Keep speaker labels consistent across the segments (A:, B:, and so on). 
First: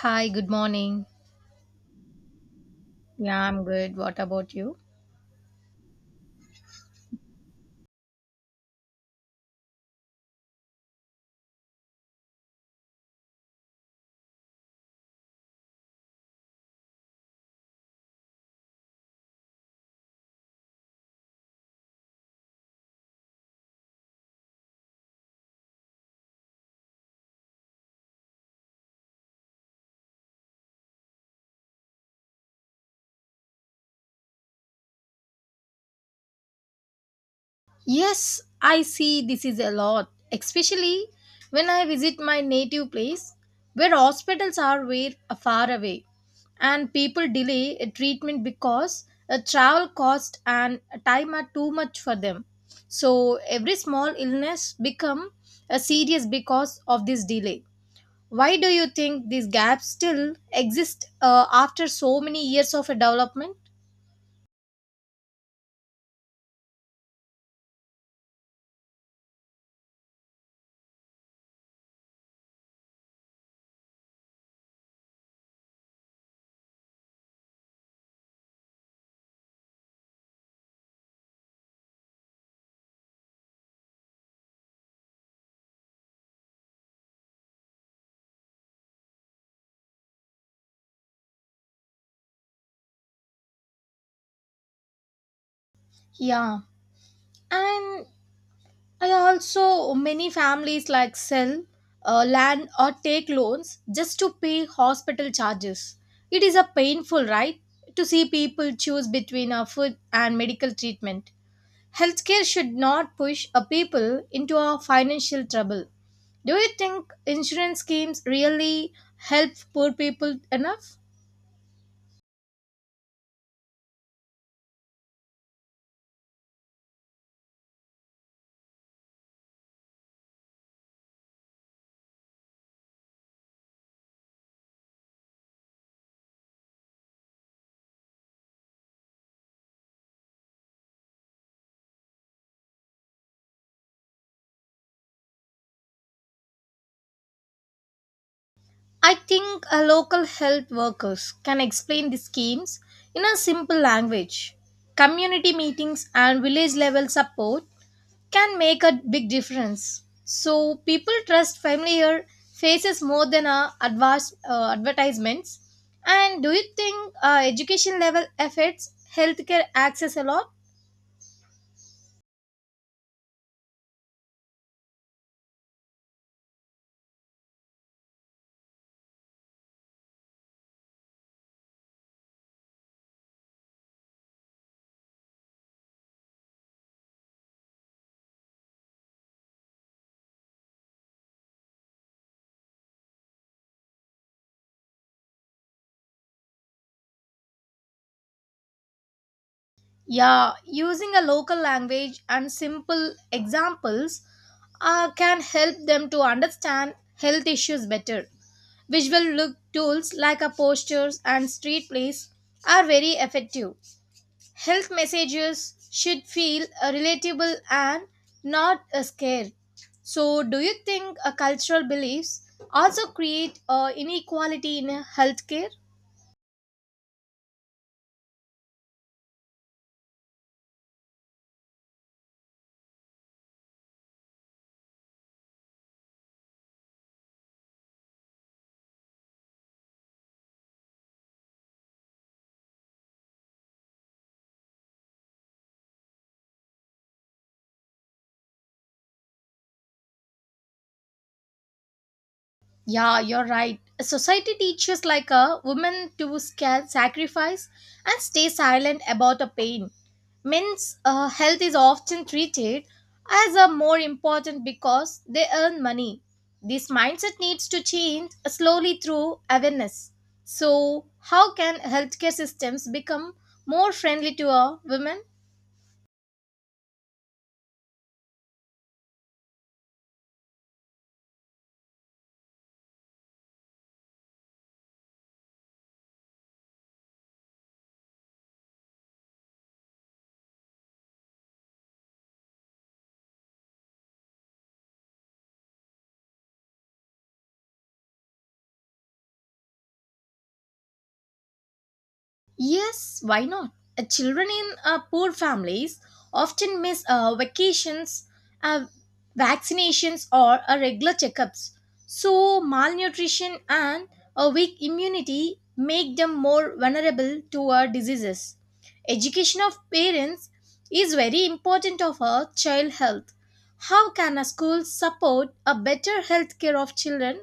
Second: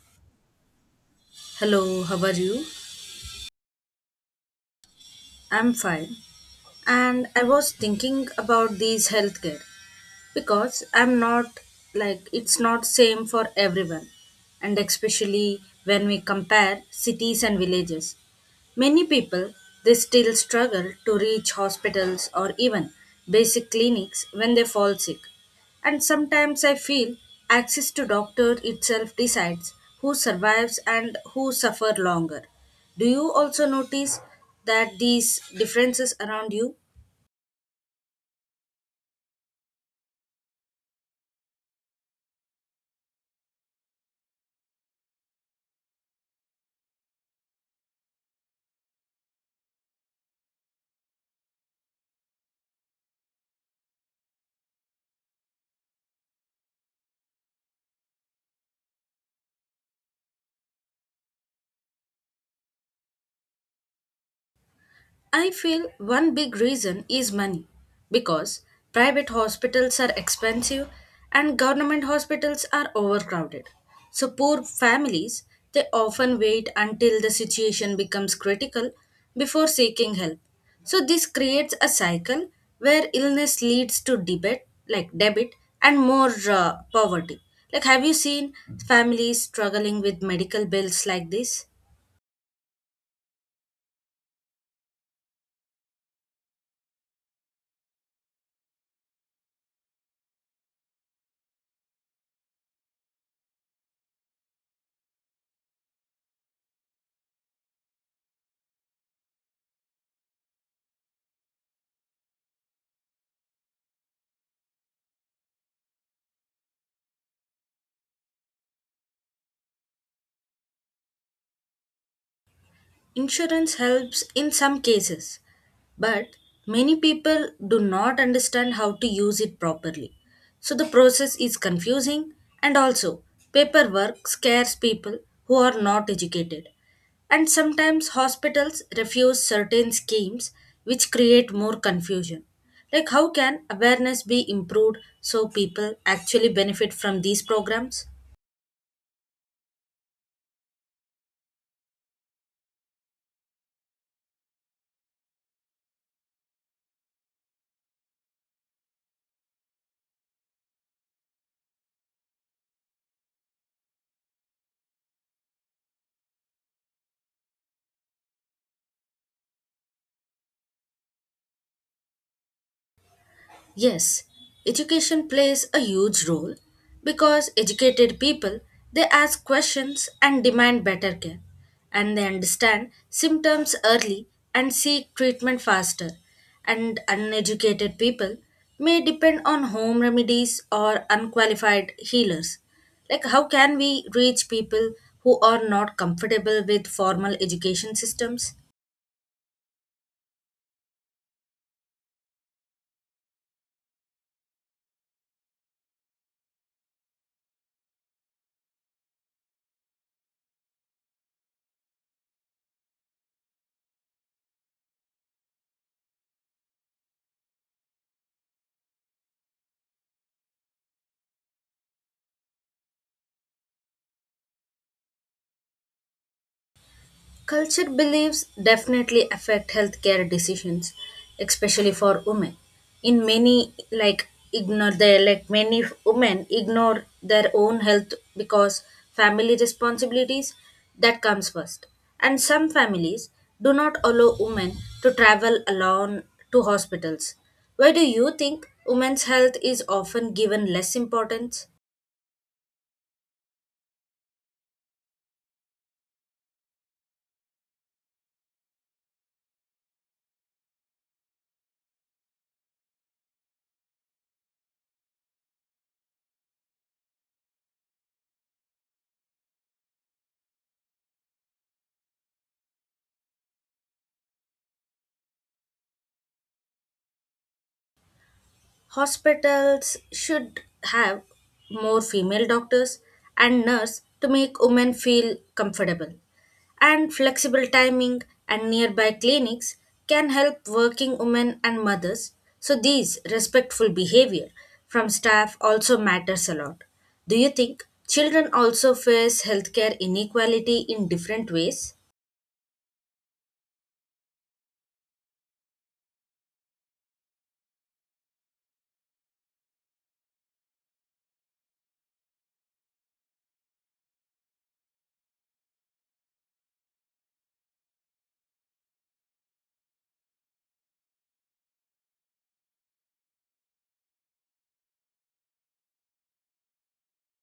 A: Hi, good morning.
B: Hello, how are you?
A: Yeah, I'm good. What about you?
B: I'm fine. And I was thinking about these healthcare because I'm not, like it's not same for everyone and especially when we compare cities and villages. Many people they still struggle to reach hospitals or even basic clinics when they fall sick. And sometimes I feel access to doctor itself decides who survives and who suffer longer. Do you also notice that these differences around you?
A: Yes, I see this is a lot, especially when I visit my native place where hospitals are way far away and people delay a treatment because a travel cost and time are too much for them. So every small illness become a serious because of this delay. Why do you think these gaps still exist after so many years of a development?
B: I feel one big reason is money because private hospitals are expensive and government hospitals are overcrowded. So poor families they often wait until the situation becomes critical before seeking help. So this creates a cycle where illness leads to debit like debit and more poverty. Like, have you seen families struggling with medical bills like this?
A: Yeah. And I also many families like sell land or take loans just to pay hospital charges. It is a painful, right, to see people choose between a food and medical treatment. Healthcare should not push a people into a financial trouble. Do you think insurance schemes really help poor people enough?
B: Insurance helps in some cases, but many people do not understand how to use it properly. So the process is confusing and also paperwork scares people who are not educated. And sometimes hospitals refuse certain schemes which create more confusion. Like, how can awareness be improved so people actually benefit from these programs?
A: I think local health workers can explain the schemes in a simple language. Community meetings and village level support can make a big difference. So people trust familiar faces more than advertisements. And do you think education level affects healthcare access a lot?
B: Yes, education plays a huge role because educated people they ask questions and demand better care and they understand symptoms early and seek treatment faster, and uneducated people may depend on home remedies or unqualified healers. Like, how can we reach people who are not comfortable with formal education systems?
A: Yeah, using a local language and simple examples can help them to understand health issues better. Visual look tools like a posters and street plays are very effective. Health messages should feel relatable and not a scare. So, do you think cultural beliefs also create inequality in healthcare?
B: Culture beliefs definitely affect healthcare decisions, especially for women. In many, like ignore their, like many women ignore their own health because family responsibilities that comes first. And some families do not allow women to travel alone to hospitals. Why do you think women's health is often given less importance?
A: Yeah, you're right. Society teaches like a woman to sacrifice and stay silent about a pain. Men's health is often treated as a more important because they earn money. This mindset needs to change slowly through awareness. So, how can healthcare systems become more friendly to a women?
B: Hospitals should have more female doctors and nurse to make women feel comfortable. And flexible timing and nearby clinics can help working women and mothers. So these respectful behavior from staff also matters a lot. Do you think children also face healthcare inequality in different ways?
A: Yes, why not? Children in poor families often miss uh, vaccinations, or regular checkups. So, malnutrition and a weak immunity make them more vulnerable to diseases. Education of parents is very important of a child health. How can a school support a better health care of children?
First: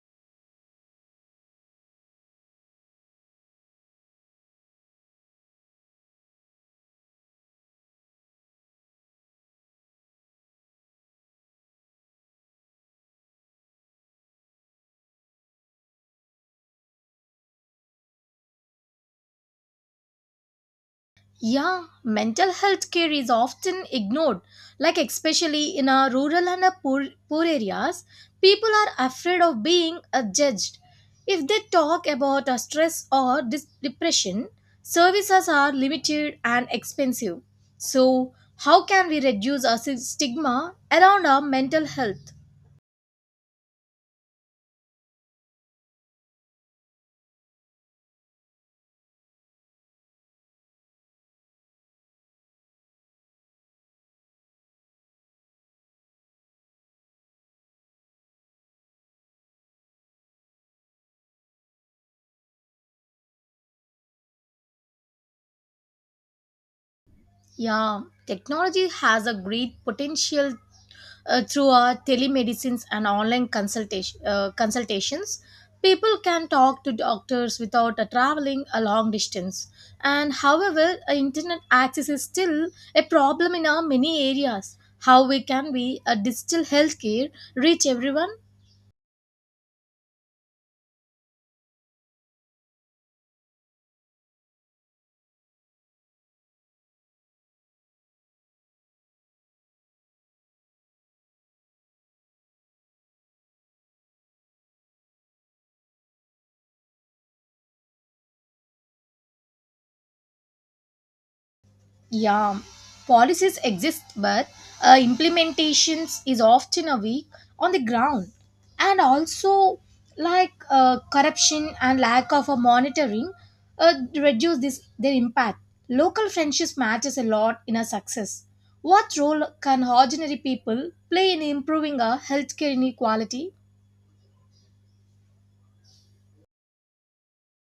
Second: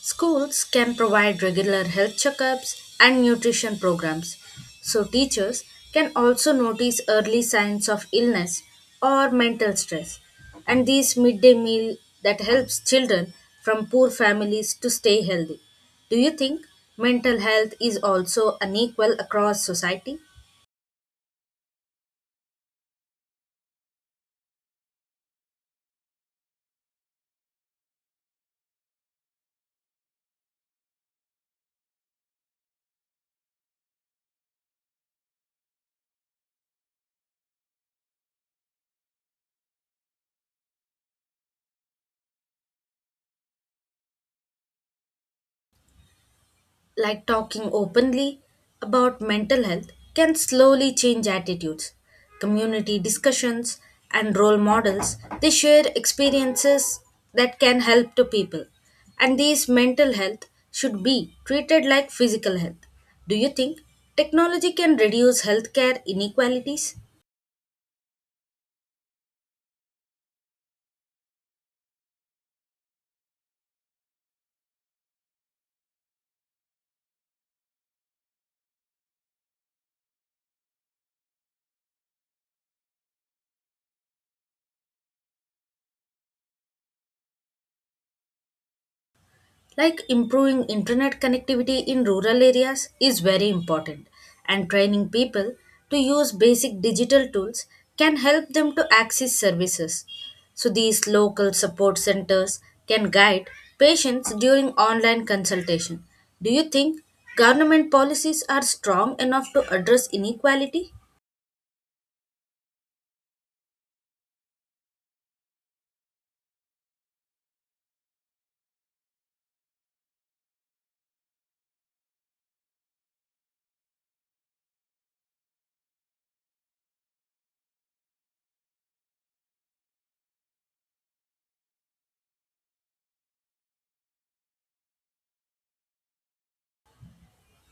B: Schools can provide regular health checkups and nutrition programs, so teachers can also notice early signs of illness or mental stress. And these midday meal that helps children from poor families to stay healthy. Do you think mental health is also unequal across society?
A: Yeah, mental health care is often ignored, like especially in our rural and our poor areas, people are afraid of being judged. If they talk about stress or depression, services are limited and expensive. So, how can we reduce our stigma around our mental health?
B: Like, talking openly about mental health can slowly change attitudes. Community discussions and role models they share experiences that can help to people. And these mental health should be treated like physical health. Do you think technology can reduce healthcare inequalities?
A: Yeah, technology has a great potential through our telemedicines and online consultations. People can talk to doctors without traveling a long distance. And however, internet access is still a problem in our many areas. How we can we a digital healthcare reach everyone?
B: Like, improving internet connectivity in rural areas is very important, and training people to use basic digital tools can help them to access services. So, these local support centers can guide patients during online consultation. Do you think government policies are strong enough to address inequality?
A: Yeah, policies exist, but implementations is often a weak on the ground, and also like corruption and lack of a monitoring reduce this their impact. Local friendships matters a lot in a success. What role can ordinary people play in improving a healthcare inequality?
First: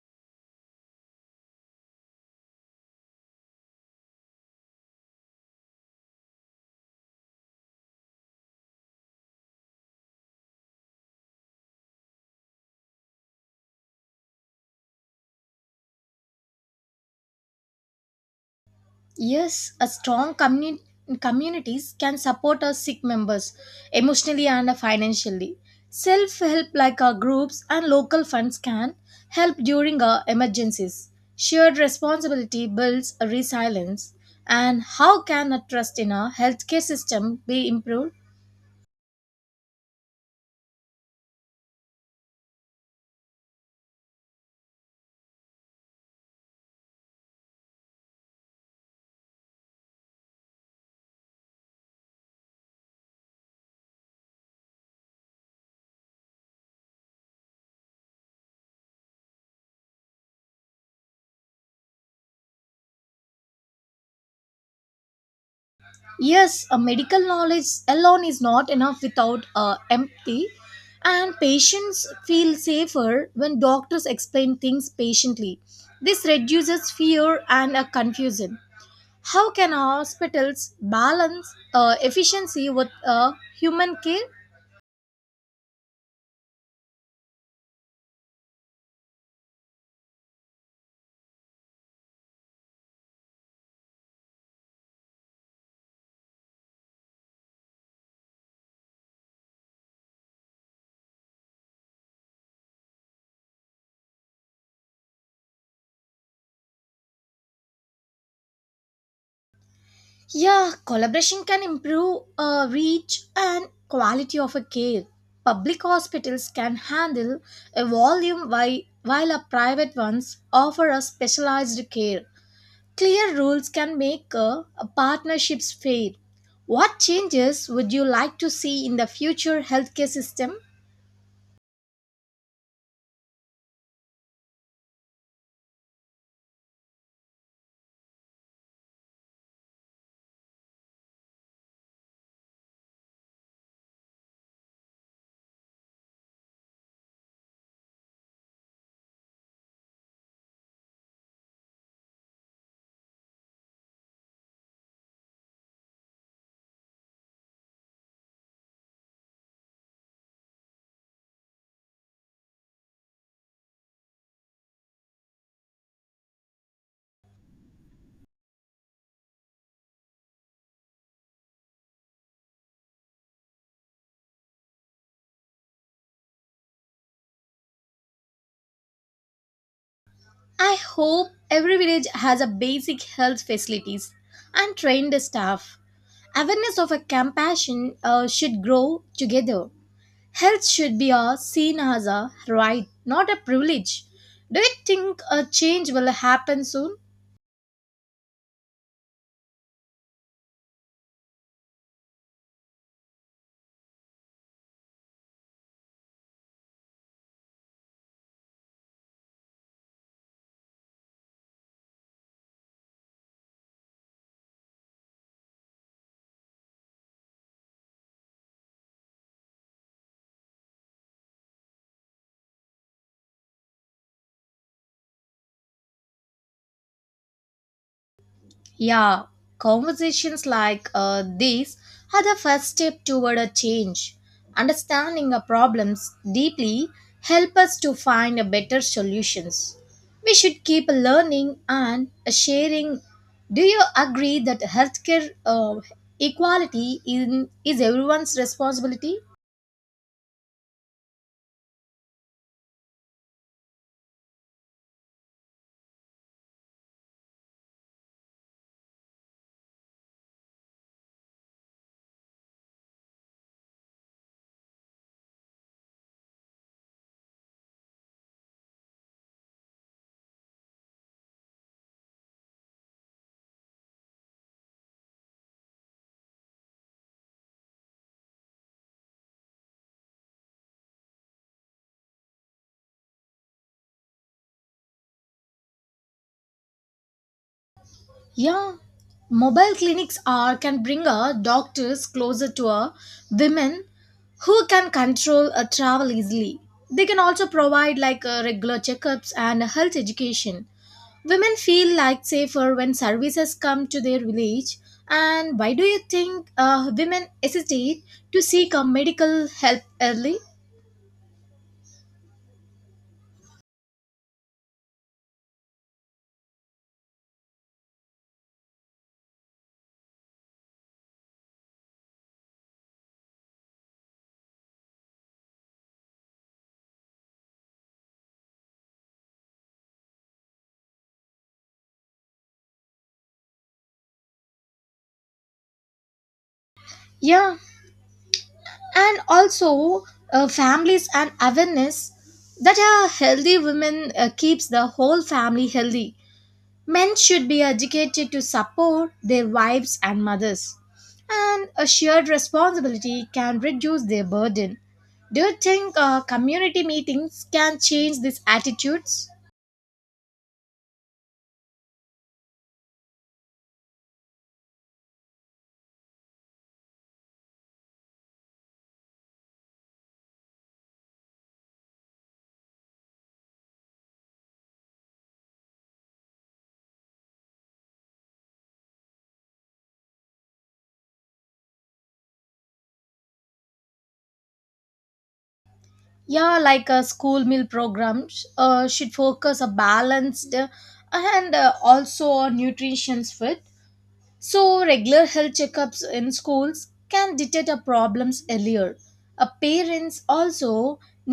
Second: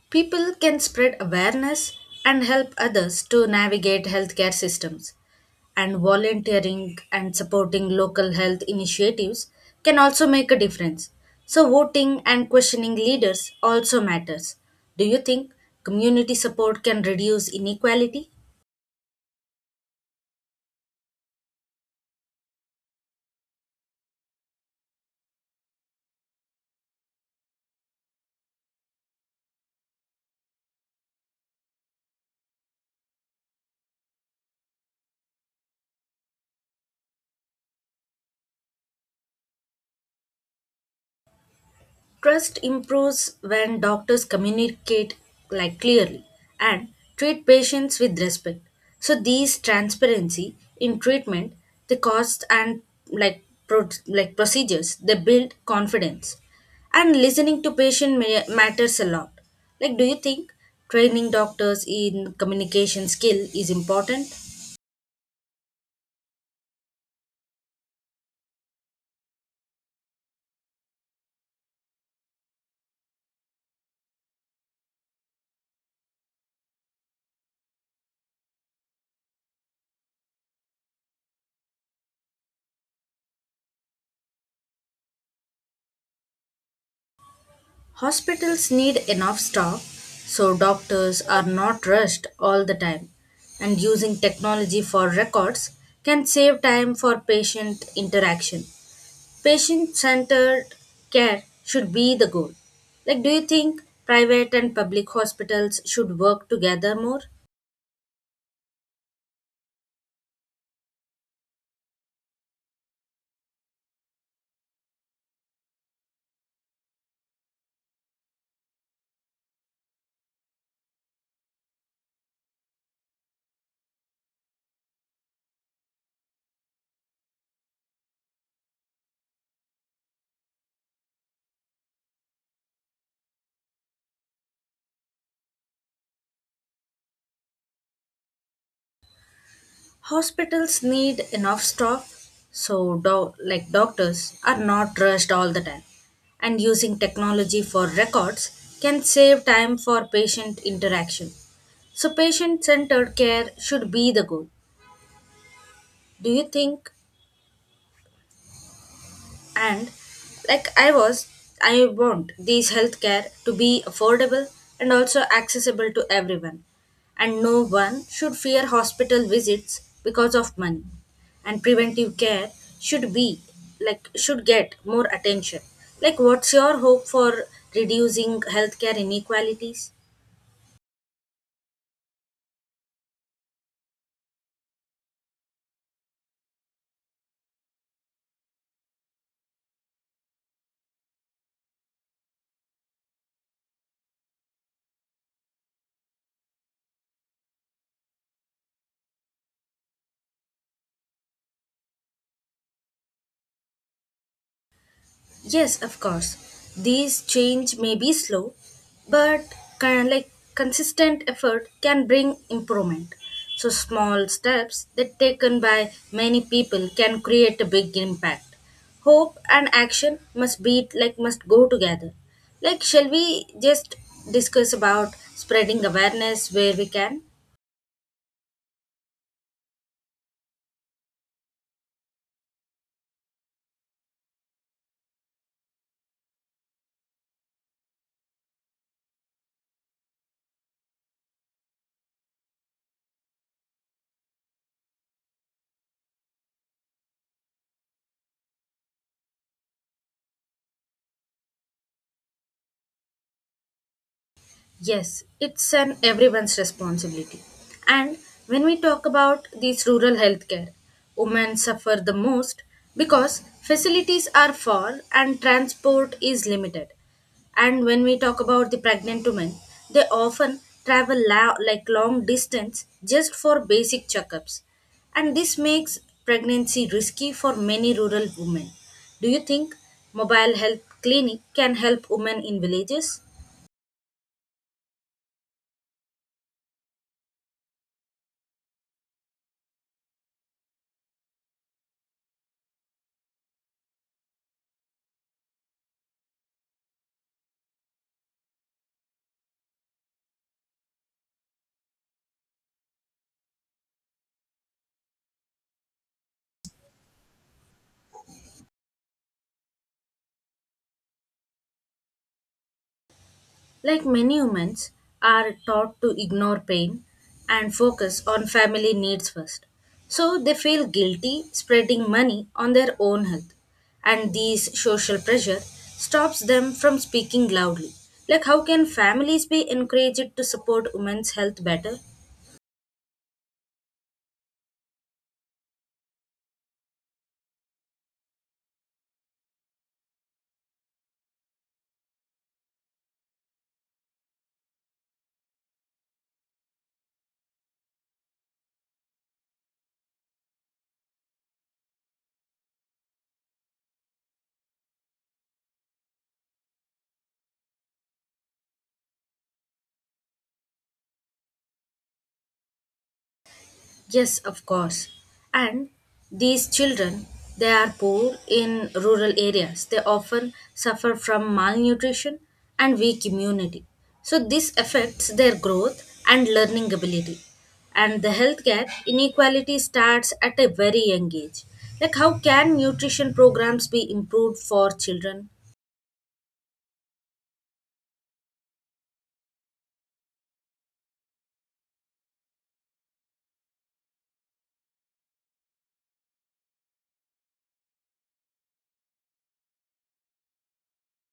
B: People can spread awareness and help others to navigate healthcare systems. And volunteering and supporting local health initiatives can also make a difference. So, voting and questioning leaders also matters. Do you think community support can reduce inequality?
A: Yes, a strong communities can support our sick members emotionally and financially. Self help, like our groups and local funds, can help during our emergencies. Shared responsibility builds a resilience. And how can a trust in our healthcare system be improved?
B: Trust improves when doctors communicate like clearly and treat patients with respect. So these transparency in treatment, the costs and like procedures, they build confidence. And listening to matters a lot. Like, do you think training doctors in communication skill is important?
A: Yes, a medical knowledge alone is not enough without empathy, and patients feel safer when doctors explain things patiently. This reduces fear and confusion. How can hospitals balance efficiency with human care?
B: Hospitals need enough staff so doctors are not rushed all the time, and using technology for records can save time for patient interaction. Patient centered care should be the goal. Like, do you think private and public hospitals should work together more?
A: Yeah, collaboration can improve reach and quality of a care. Public hospitals can handle a volume while a private ones offer a specialized care. Clear rules can make a partnerships fair. What changes would you like to see in the future healthcare system?
B: Hospitals need enough staff, so doctors are not rushed all the time. And using technology for records can save time for patient interaction. So patient-centered care should be the goal. Do you think, and like i was I want these healthcare to be affordable and also accessible to everyone, and no one should fear hospital visits because of money. And preventive care should be, like should get more attention. Like, what's your hope for reducing healthcare inequalities?
A: I hope every village has a basic health facilities and trained staff. Awareness of a compassion should grow together. Health should be a seen as a right, not a privilege. Do you think a change will happen soon?
B: Yes, of course. These change may be slow, but kind like consistent effort can bring improvement. So small steps that taken by many people can create a big impact. Hope and action must be, like must go together. Like, shall we just discuss about spreading awareness where we can?
A: Yeah, conversations like these are the first step toward a change. Understanding our problems deeply help us to find a better solutions. We should keep learning and sharing. Do you agree that healthcare equality is everyone's responsibility?
B: Yes, it's an everyone's responsibility. And when we talk about these rural healthcare, women suffer the most because facilities are far and transport is limited. And when we talk about the pregnant women, they often travel like long distance just for basic checkups. And this makes pregnancy risky for many rural women. Do you think mobile health clinic can help women in villages?
A: Yeah, mobile clinics are can bring a doctors closer to a women who can control a travel easily. They can also provide like regular checkups and health education. Women feel like safer when services come to their village. And why do you think women hesitate to seek a medical help early?
B: Like many humans, are taught to ignore pain and focus on family needs first. So they feel guilty spreading money on their own health. And these social pressure stops them from speaking loudly. Like, how can families be encouraged to support women's health better?
A: Yeah, and also families and awareness that a healthy woman keeps the whole family healthy. Men should be educated to support their wives and mothers, and a shared responsibility can reduce their burden. Do you think community meetings can change these attitudes?
B: Yes, of course. And these children, they are poor in rural areas. They often suffer from malnutrition and weak immunity. So, this affects their growth and learning ability. And the healthcare inequality starts at a very young age. Like, how can nutrition programs be improved for children?
A: Yeah, like a school meal programs should focus a balanced and also nutrition's fit. So, regular health checkups in schools can detect our problems earlier. Parents also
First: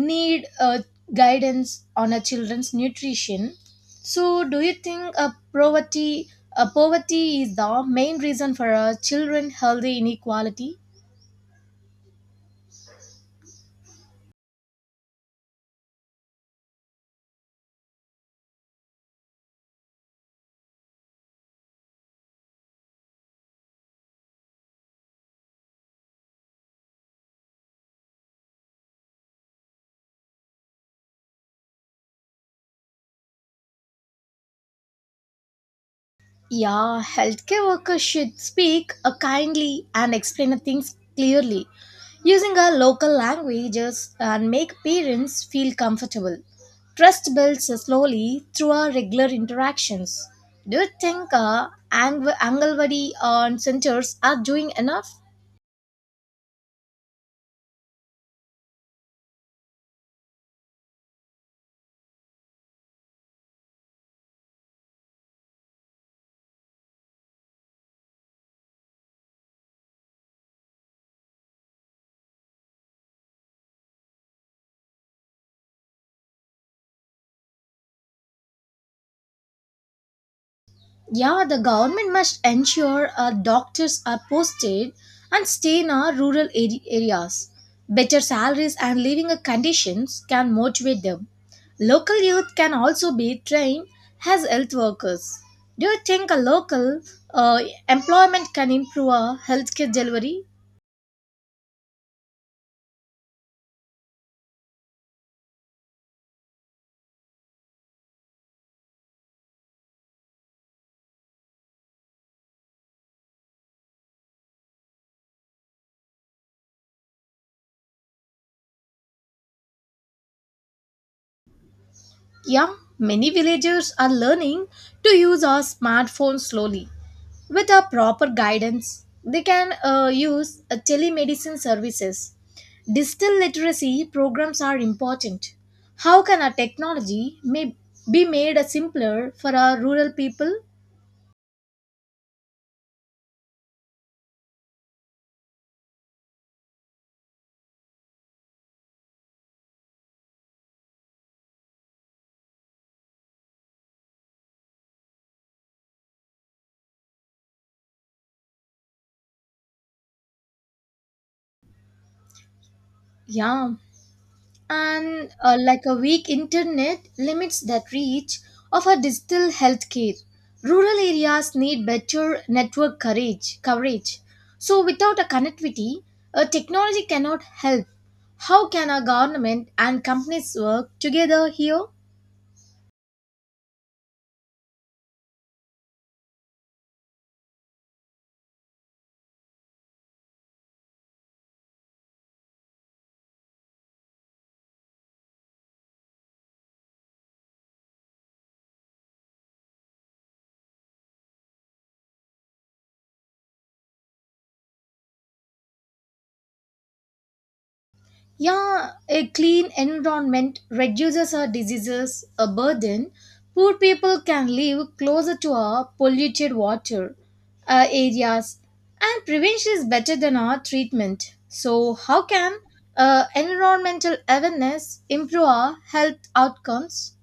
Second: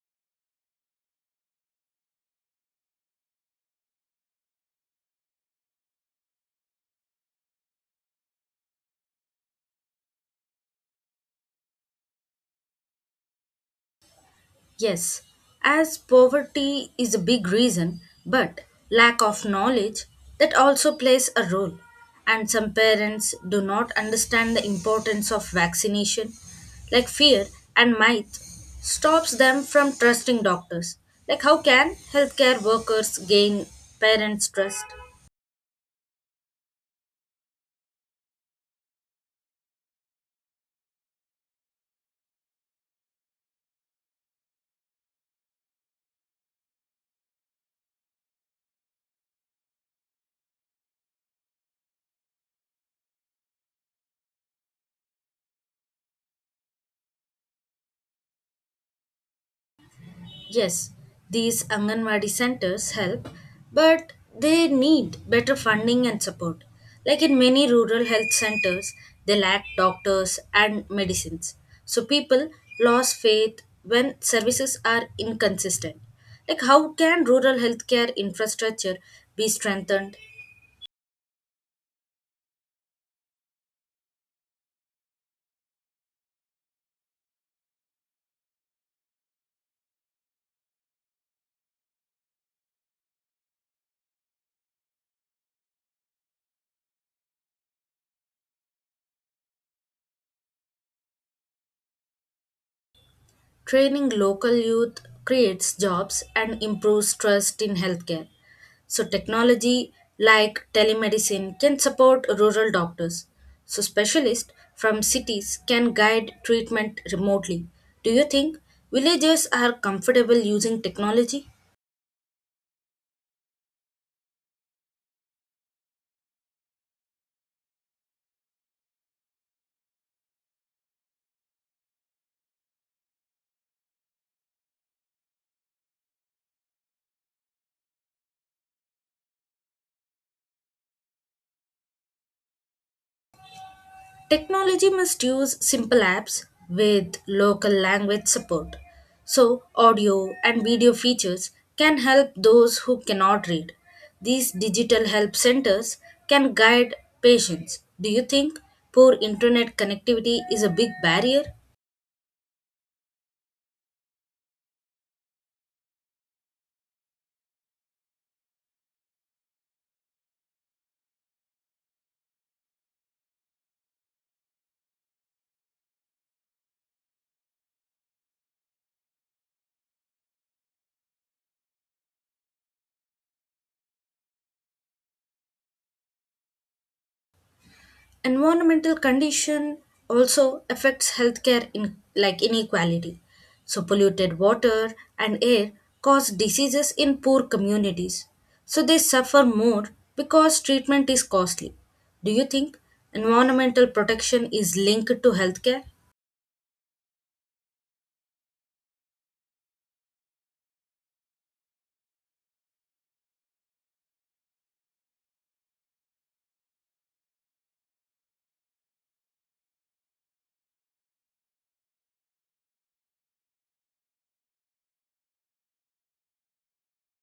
A: need guidance on our children's nutrition. So, do you think poverty is the main reason for our children healthy inequality?
B: Yes, as poverty is a big reason, but lack of knowledge that also plays a role. And some parents do not understand the importance of vaccination, like fear and might stops them from trusting doctors. Like, how can healthcare workers gain parents' trust?
A: Yeah, healthcare workers should speak kindly and explain things clearly using our local languages and make parents feel comfortable. Trust builds slowly through our regular interactions. Do you think Angalwadi centers are doing enough?
B: Yes, these Anganwadi centers help, but they need better funding and support. Like in many rural health centers, they lack doctors and medicines. So people lose faith when services are inconsistent. Like, how can rural healthcare infrastructure be strengthened?
A: Yeah, the government must ensure doctors are posted and stay in our rural areas. Better salaries and living conditions can motivate them. Local youth can also be trained as health workers. Do you think a local uh, employment can improve our healthcare delivery?
B: Training local youth creates jobs and improves trust in healthcare. So, technology like telemedicine can support rural doctors. So, specialists from cities can guide treatment remotely. Do you think villagers are comfortable using technology?
A: Yeah, many villagers are learning to use our smartphones slowly. With our proper guidance, they can use telemedicine services. Digital literacy programs are important. How can our technology may be made simpler for our rural people?
B: Technology must use simple apps with local language support. So, audio and video features can help those who cannot read. These digital help centers can guide patients. Do you think poor internet connectivity is a big barrier?
A: Yeah. And like a weak internet limits that reach of a digital healthcare. Rural areas need better network coverage. So, without a connectivity, a technology cannot help. How can our government and companies work together here?
B: Environmental condition also affects healthcare in, like inequality. So polluted water and air cause diseases in poor communities, so they suffer more because treatment is costly. Do you think environmental protection is linked to healthcare?
A: Yeah, a clean environment reduces our diseases, a burden. Poor people can live closer to our polluted water areas, and prevention is better than our treatment. So, how can environmental awareness improve our health outcomes?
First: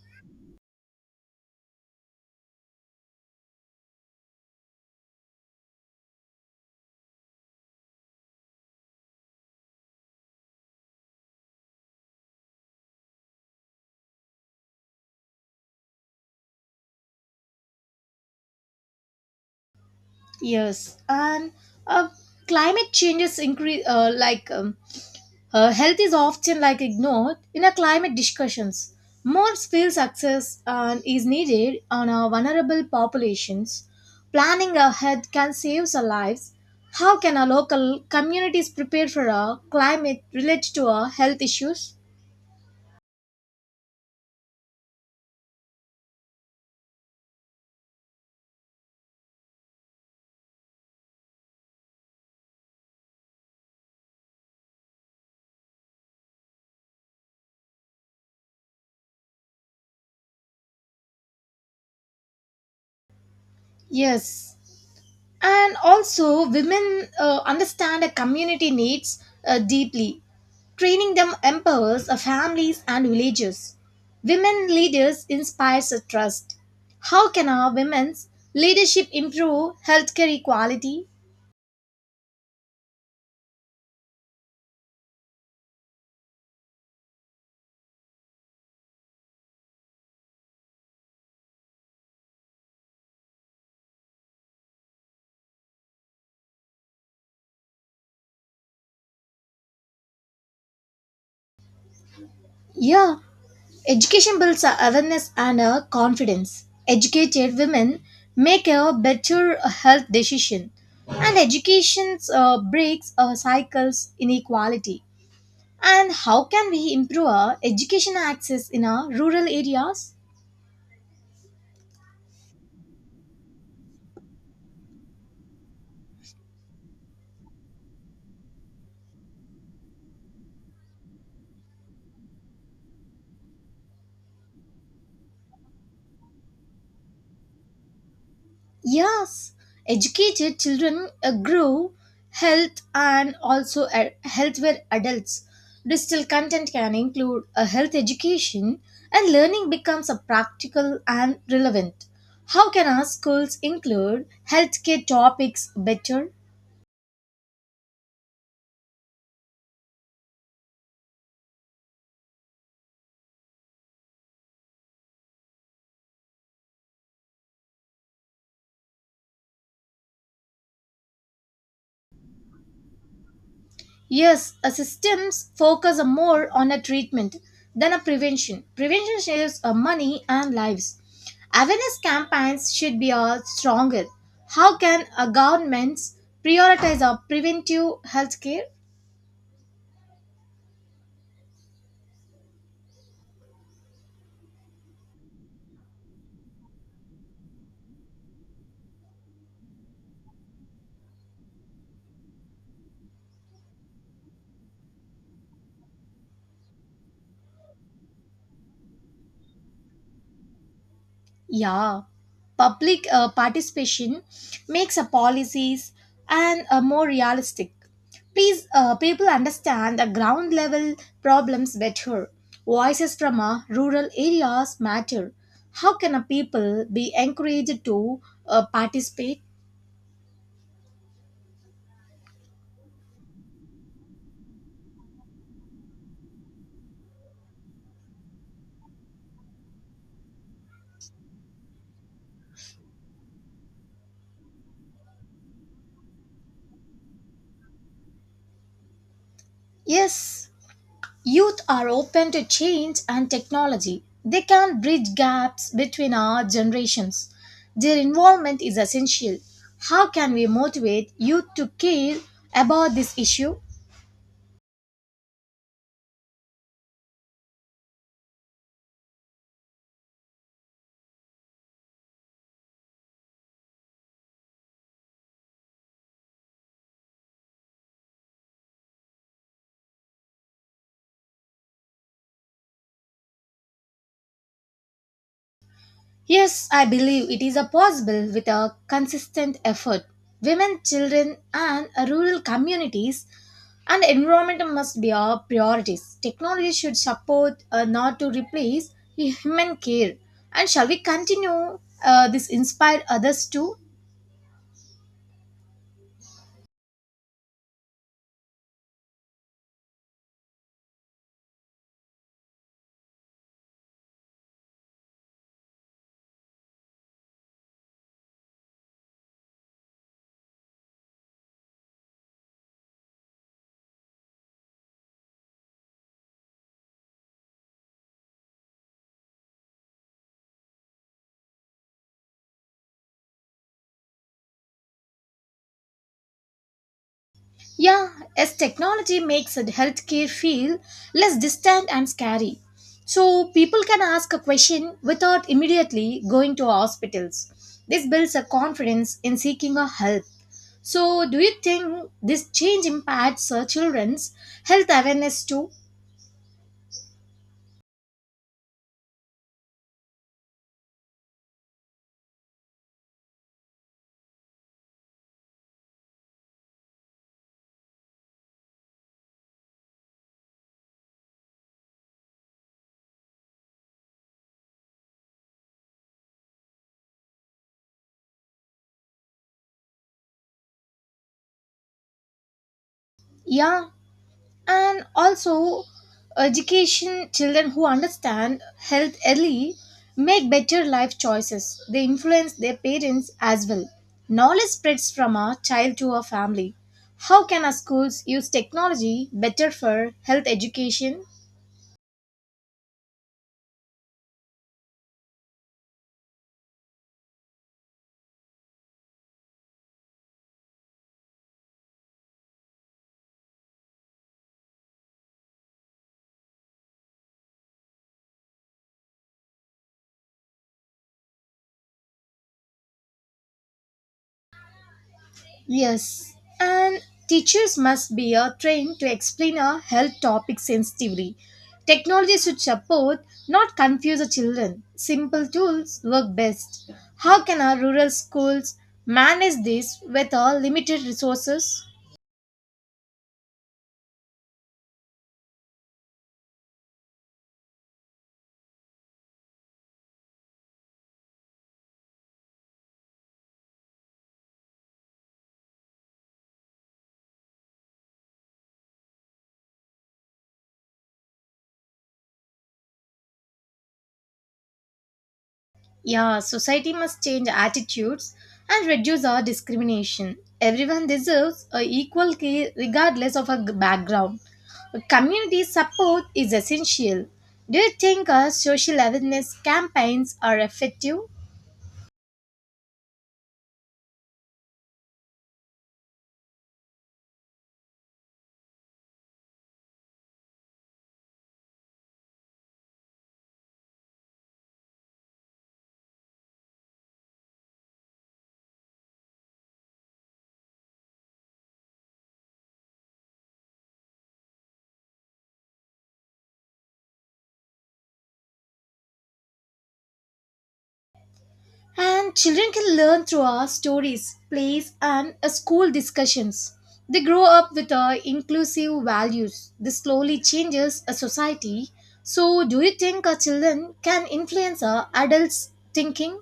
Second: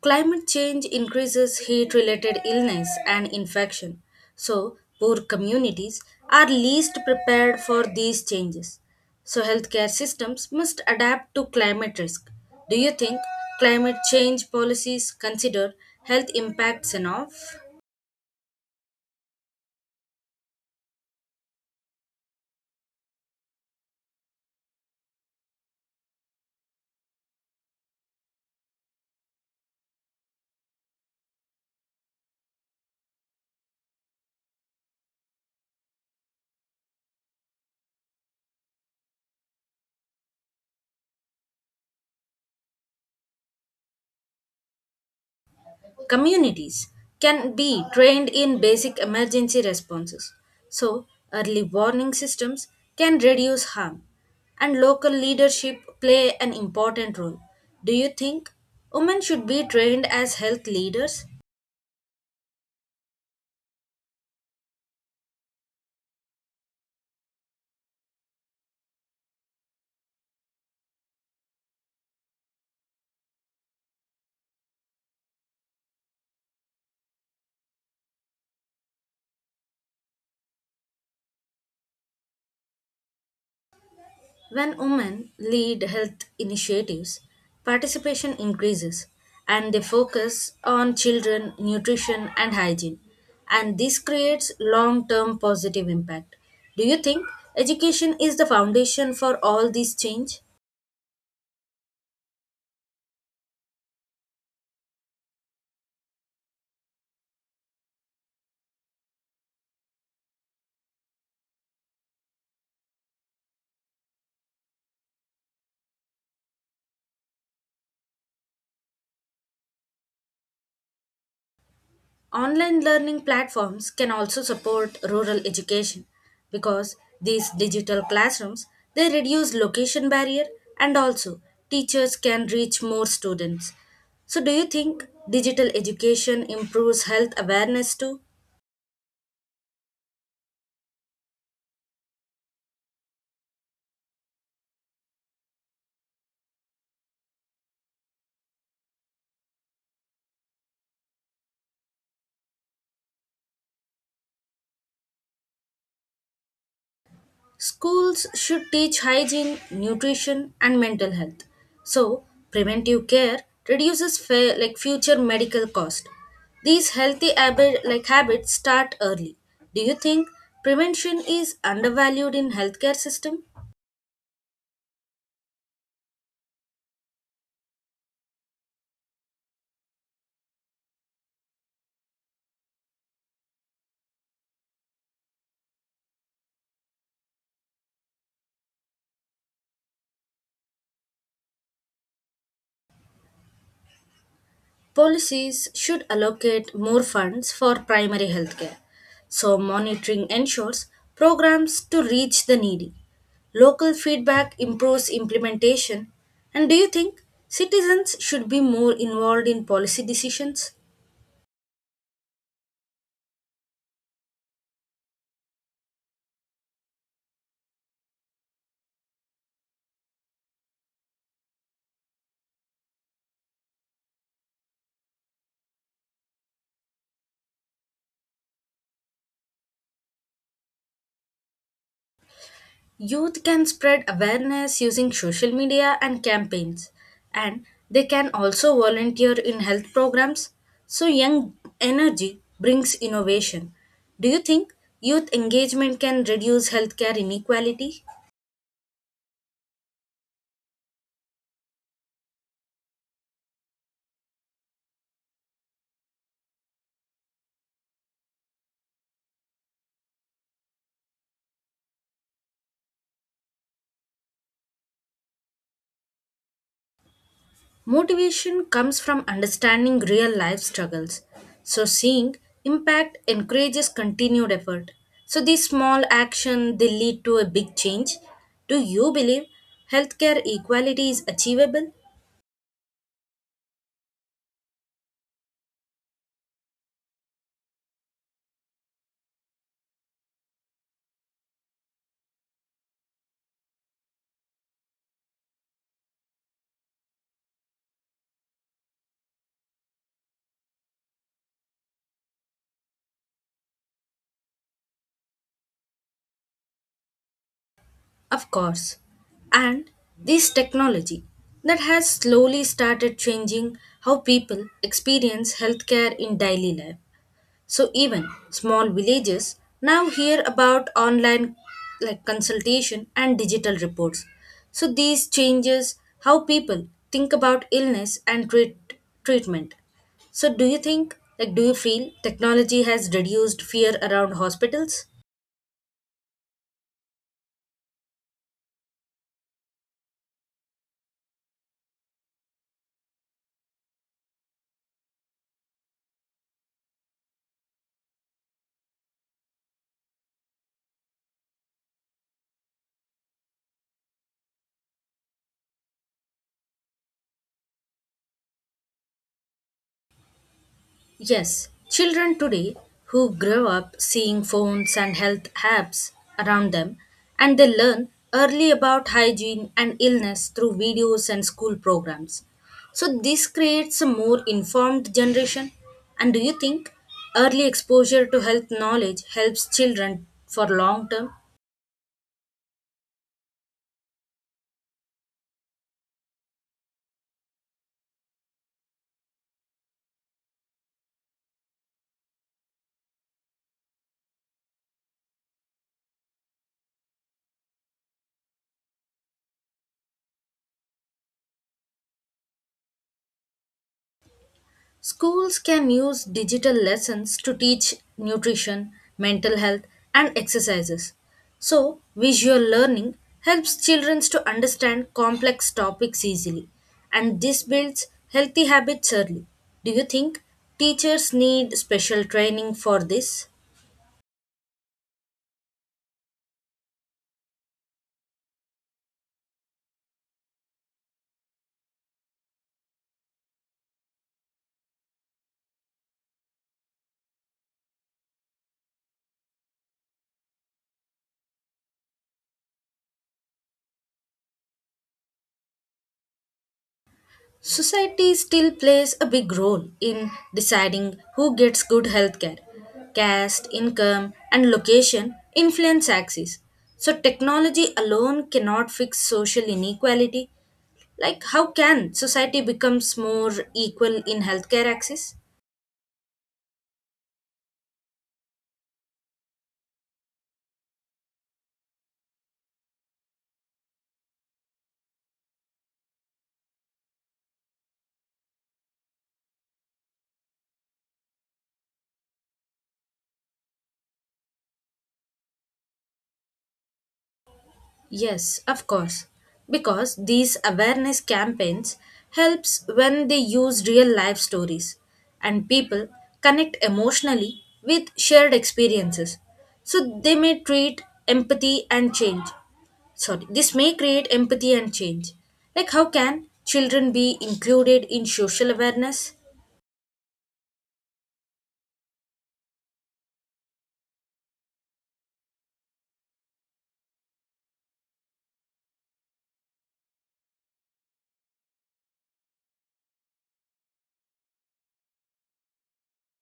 B: Climate change increases heat related illness and infection, so poor communities are least prepared for these changes. So, healthcare systems must adapt to climate risk. Do you think climate change policies consider health impacts enough?
A: Yes, and uh, climate changes increase health is often like ignored in a climate discussions. More skills access is needed on our vulnerable populations. Planning ahead can save our lives. How can our local communities prepare for our climate related to our health issues?
B: Communities can be trained in basic emergency responses. So, early warning systems can reduce harm, and local leadership play an important role. Do you think women should be trained as health leaders?
A: Yes, and also women understand a community needs deeply. Training them empowers families and villages. Women leaders inspires a trust. How can our women's leadership improve healthcare equality?
B: When women lead health initiatives, participation increases and they focus on children, nutrition, and hygiene. And this creates long term positive impact. Do you think education is the foundation for all this change?
A: Yeah, education builds our awareness and our confidence. Educated women make a better health decision, and education breaks cycles inequality. And how can we improve our education access in our rural areas?
B: Online learning platforms can also support rural education because these digital classrooms they reduce location barrier, and also teachers can reach more students. So do you think digital education improves health awareness too?
A: Yes, educated children grow health and also healthware adults. Digital content can include a health education and learning becomes a practical and relevant. How can our schools include healthcare topics better?
B: Schools should teach hygiene, nutrition, and mental health. So, preventive care reduces future medical cost. These healthy habits start early. Do you think prevention is undervalued in healthcare system?
A: Yes, a systems focus more on a treatment than a prevention. Prevention saves money and lives. Awareness campaigns should be stronger. How can governments prioritize our preventive health care?
B: Policies should allocate more funds for primary healthcare, so monitoring ensures programs to reach the needy. Local feedback improves implementation. And do you think citizens should be more involved in policy decisions?
A: Yeah, public participation makes our policies and more realistic. Please, people understand the ground level problems better. Voices from rural areas matter. How can a people be encouraged to participate?
B: Youth can spread awareness using social media and campaigns, and they can also volunteer in health programs. So, young energy brings innovation. Do you think youth engagement can reduce healthcare inequality?
A: Yes, youth are open to change and technology. They can bridge gaps between our generations. Their involvement is essential. How can we motivate youth to care about this issue?
B: Motivation comes from understanding real life struggles. So, seeing impact encourages continued effort. So, these small actions they lead to a big change. Do you believe healthcare equality is achievable?
A: Yes, I believe it is a possible with a consistent effort. Women, children, and rural communities and environment must be our priorities. Technology should support, not to replace, human care. And shall we continue this inspire others too?
B: Of course. And this technology that has slowly started changing how people experience healthcare in daily life. So even small villages now hear about online, like consultation and digital reports. So these changes how people think about illness and treatment. So, do you think, like do you feel technology has reduced fear around hospitals?
A: Yeah, as technology makes a healthcare feel less distant and scary. So people can ask a question without immediately going to hospitals. This builds a confidence in seeking a help. So do you think this change impacts children's health awareness too?
B: Yes, children today who grow up seeing phones and health apps around them, and they learn early about hygiene and illness through videos and school programs. So, this creates a more informed generation. And do you think early exposure to health knowledge helps children for long term?
A: Yeah, and also education children who understand health early make better life choices. They influence their parents as well. Knowledge spreads from a child to a family. How can our schools use technology better for health education?
B: Schools can use digital lessons to teach nutrition, mental health, and exercises. So, visual learning helps children to understand complex topics easily, and this builds healthy habits early. Do you think teachers need special training for this?
A: Yes, and teachers must be trained to explain a health topic sensitively. Technology should support, not confuse the children. Simple tools work best. How can our rural schools manage this with our limited resources?
B: Society still plays a big role in deciding who gets good healthcare. Caste, income, and location influence access. So, technology alone cannot fix social inequality. Like, how can society becomes more equal in healthcare access?
A: Yeah, society must change attitudes and reduce our discrimination. Everyone deserves a equal care regardless of a background. A community support is essential. Do you think our social awareness campaigns are effective?
B: Yes, of course. Because these awareness campaigns helps when they use real life stories and people connect emotionally with shared experiences. So they may treat empathy and change. Sorry, this may create empathy and change. Like, how can children be included in social awareness?
A: And children can learn through our stories, plays, and school discussions. They grow up with our inclusive values. This slowly changes a society. So, do you think our children can influence our adults' thinking?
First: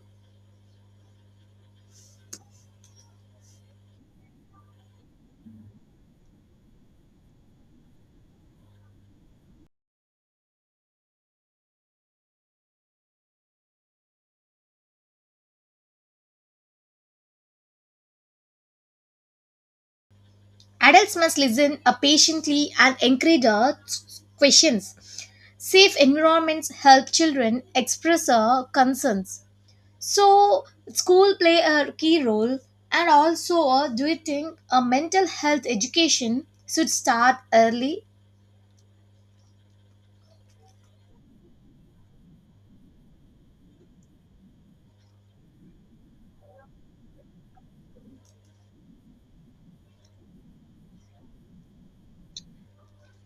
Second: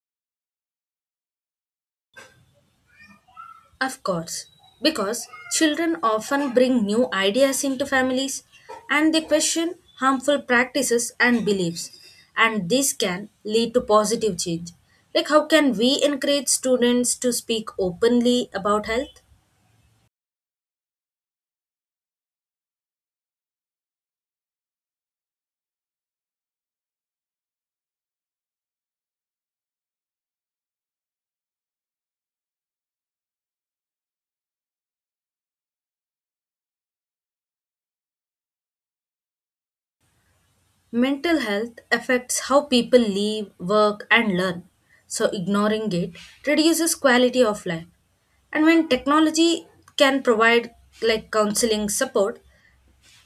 B: Of course, because children often bring new ideas into families and they question harmful practices and beliefs, and this can lead to positive change. Like, how can we encourage students to speak openly about health?
A: Adults must listen patiently and encourage our questions. Safe environments help children express our concerns. So, school play a key role, and also, do you think a mental health education should start early?
B: Mental health affects how people live, work, and learn, so ignoring it reduces quality of life. And when technology can provide like counseling support,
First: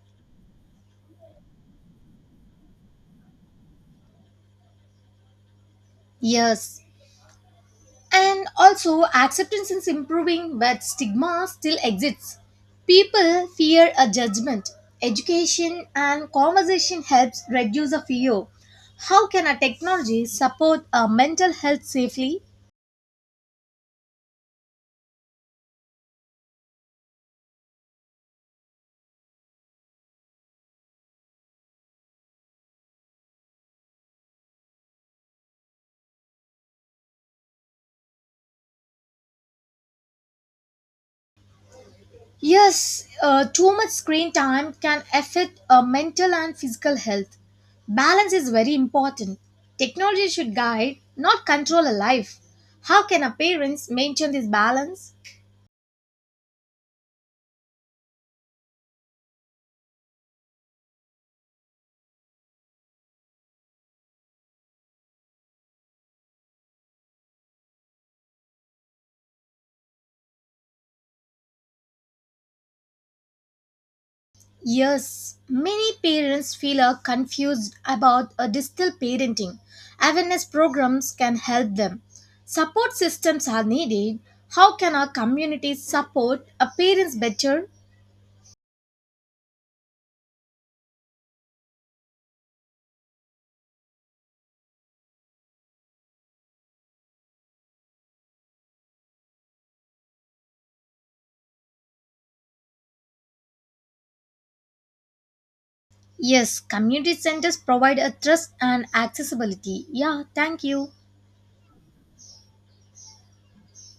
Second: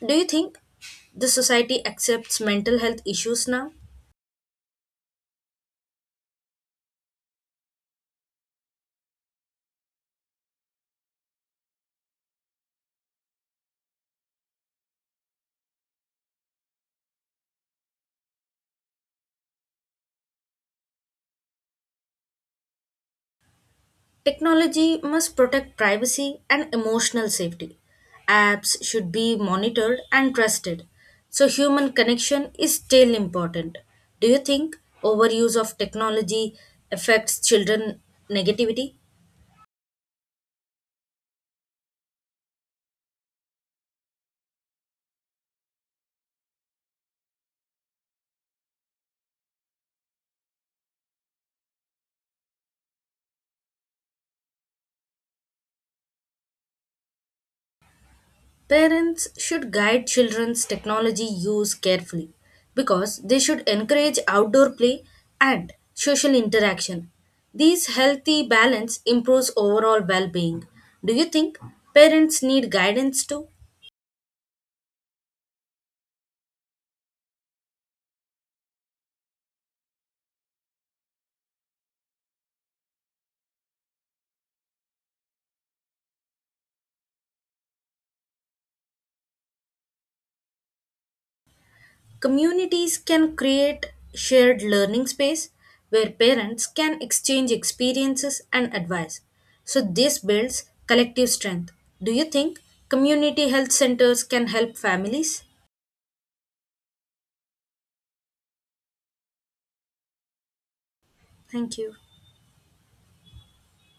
B: do you think the society accepts mental health issues now?
A: Yes, and also acceptance is improving, but stigma still exists. People fear a judgment. Education and conversation helps reduce the fear. How can a technology support a mental health safely?
B: Technology must protect privacy and emotional safety. Apps should be monitored and trusted. So, human connection is still important. Do you think overuse of technology affects children negativity?
A: Yes, too much screen time can affect mental and physical health. Balance is very important. Technology should guide, not control a life. How can a parents maintain this balance?
B: Parents should guide children's technology use carefully because they should encourage outdoor play and social interaction. These healthy balance improves overall well-being. Do you think parents need guidance too?
A: Yes, many parents feel confused about a digital parenting. Awareness programs can help them. Support systems are needed. How can our communities support a parents better?
B: Communities can create shared learning space where parents can exchange experiences and advice. So this builds collective strength. Do you think community health centers can help families?
A: Yes, community centers provide a trust and accessibility. Yeah, thank you.
B: Thank you.